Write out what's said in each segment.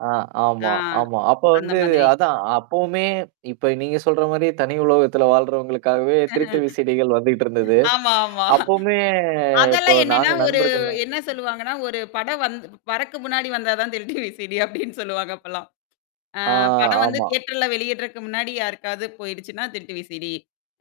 ஆ. ஆமா, ஆ. ஆமா. அப்ப அந்த வந்து மாதிரி. அதான் அப்பவுமே இப்ப நீங்க சொல்ற மாரி தனி உலகத்துல வாழ்றவங்களுக்காகவே ஆஹ. திருட்டு விசடிகள் வந்துட்டு இருந்தது. ஆமா, ஆமா. அப்பவுமே இப்போ அதெல்லாம் என்னன்னா, நாங்க ஒரு நண்பர்கள்லாம் என்ன சொல்லுவாங்கன்னா, ஒரு படம் வந் வரக்கு முன்னாடி வந்தா தான் திருட்டு விசிடி அப்படின்னு சொல்லுவாங்க அப்பலாம். ஆ. ஆ படம் வந்து ஆமா. தியேட்டர்ல வெளியிடறக்கு முன்னாடி யாருக்காவது போயிடுச்சுன்னா திருட்டு விசடி.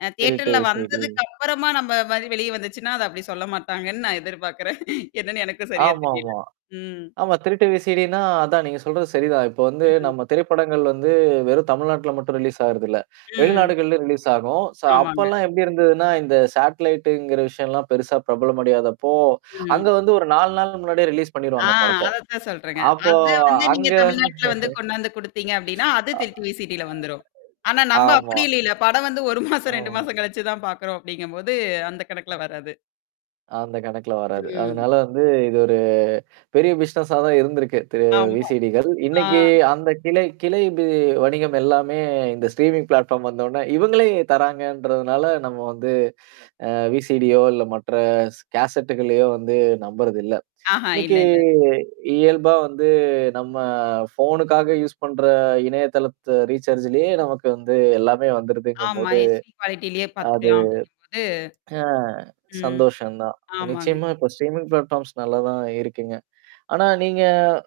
அ திருட்டு தியேட்டர்ல விசிடி. வந்ததுக்குப்புறமா நம்ம மாரி வெளிய வந்துச்சுன்னா, அத அப்படி சொல்ல மாட்டாங்கன்னு நான் எதிர்பார்க்குறேன். என்னன்னு எனக்கும் சரியா தெரியல. ஆமாமா. ம். ஆமா, திருட்டு விசிடினா அதான். நீங்க சொல்றது சரிதான். இப்போ வந்து ம். நம்ம திரைப்படங்கள் வந்து வெறும் தமிழ்நாட்டுல மட்டும் ரிலீஸ் ஆகுறத இல்ல. ம். வெளிநாடுகள்ல ரிலீஸ் ஆகும். சோ ஆமாங்க. அப்பலாம் எப்படி இருந்ததுன்னா, இந்த சாட்லைடங்கிற விஷயம்லாம் பெருசா பிரபலம் அடியாதப்போ அங்க ம். வந்து ஒரு 4 நாள் முன்னாடியே ரிலீஸ் ஆ பண்ணிருவாங்க படத்த. அதத்தான் சொல்றேங்க. அப்போ அதான் வந்து நீங்க அங்க வந்து தமிழ்நாட்ல வந்து கொண்டாந்து குடுத்தீங்க அப்படின்னா, அது அ. திருட்டு விசிடில வந்துரும். ஆனா நம்ப ஆமா. அப்படி இல்லல. படம் வந்து 1 மாசம், 2 ஓ! மாசம் கழிச்சு தான் பார்க்கறோம் அப்படிங்கும்போது அந்த கணக்குல வராது. அந்த கணக்குல வராது. ம். அதனால வந்து, இது ஒரு பெரிய பிசினஸா தான் இருந்திருக்கு, திரு ஆமா. விசிடிகள். ஆ. இன்னைக்கு அந்த கிளை கிளை பி வணிகம் எல்லாமே இந்த ஸ்ட்ரீமிங் பிளாட்ஃபார்ம் வந்த உடனே இவங்களே தராங்கன்றதுனால, நம்ம வந்து அ விசிடியோ இல்ல மற்ற ஸ் கேசட்டு்களையோ வந்து நம்புறது இல்ல. ஆஹா, இல்ல, இன்னைக்கு இல்ல. இயல்பா வந்து நம்ம ஃபோனுக்காக யூஸ் பண்ற இணையதளத்த ரீசார்ஜ்லயே நமக்கு வந்து எல்லாமே ஆமா. வந்துருதுங்கும்போது, எச்சிடி குவாலிட்டிலயே அது பார்த்துக்கலாம் அப்டிங்கும்போது ஆ ம். சந்தோஷம் தான். ஆமாங்க. நிச்சயமா இப்போ ஸ்ட்ரீமிங் பிளாடஃபார்ம்ஸ் நல்லா தான் இருக்குங்க. ஆனா, நீங்க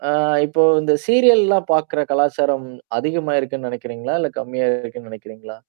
அ இப்போ இந்த சீரியல்லாம் பார்கற கலாச்சாரம் அதிகமாயிருக்குன்னு நெனைக்கிறீங்களா? இல்ல கம்மியா இருக்குன்னு நெனைக்கிறீங்களா?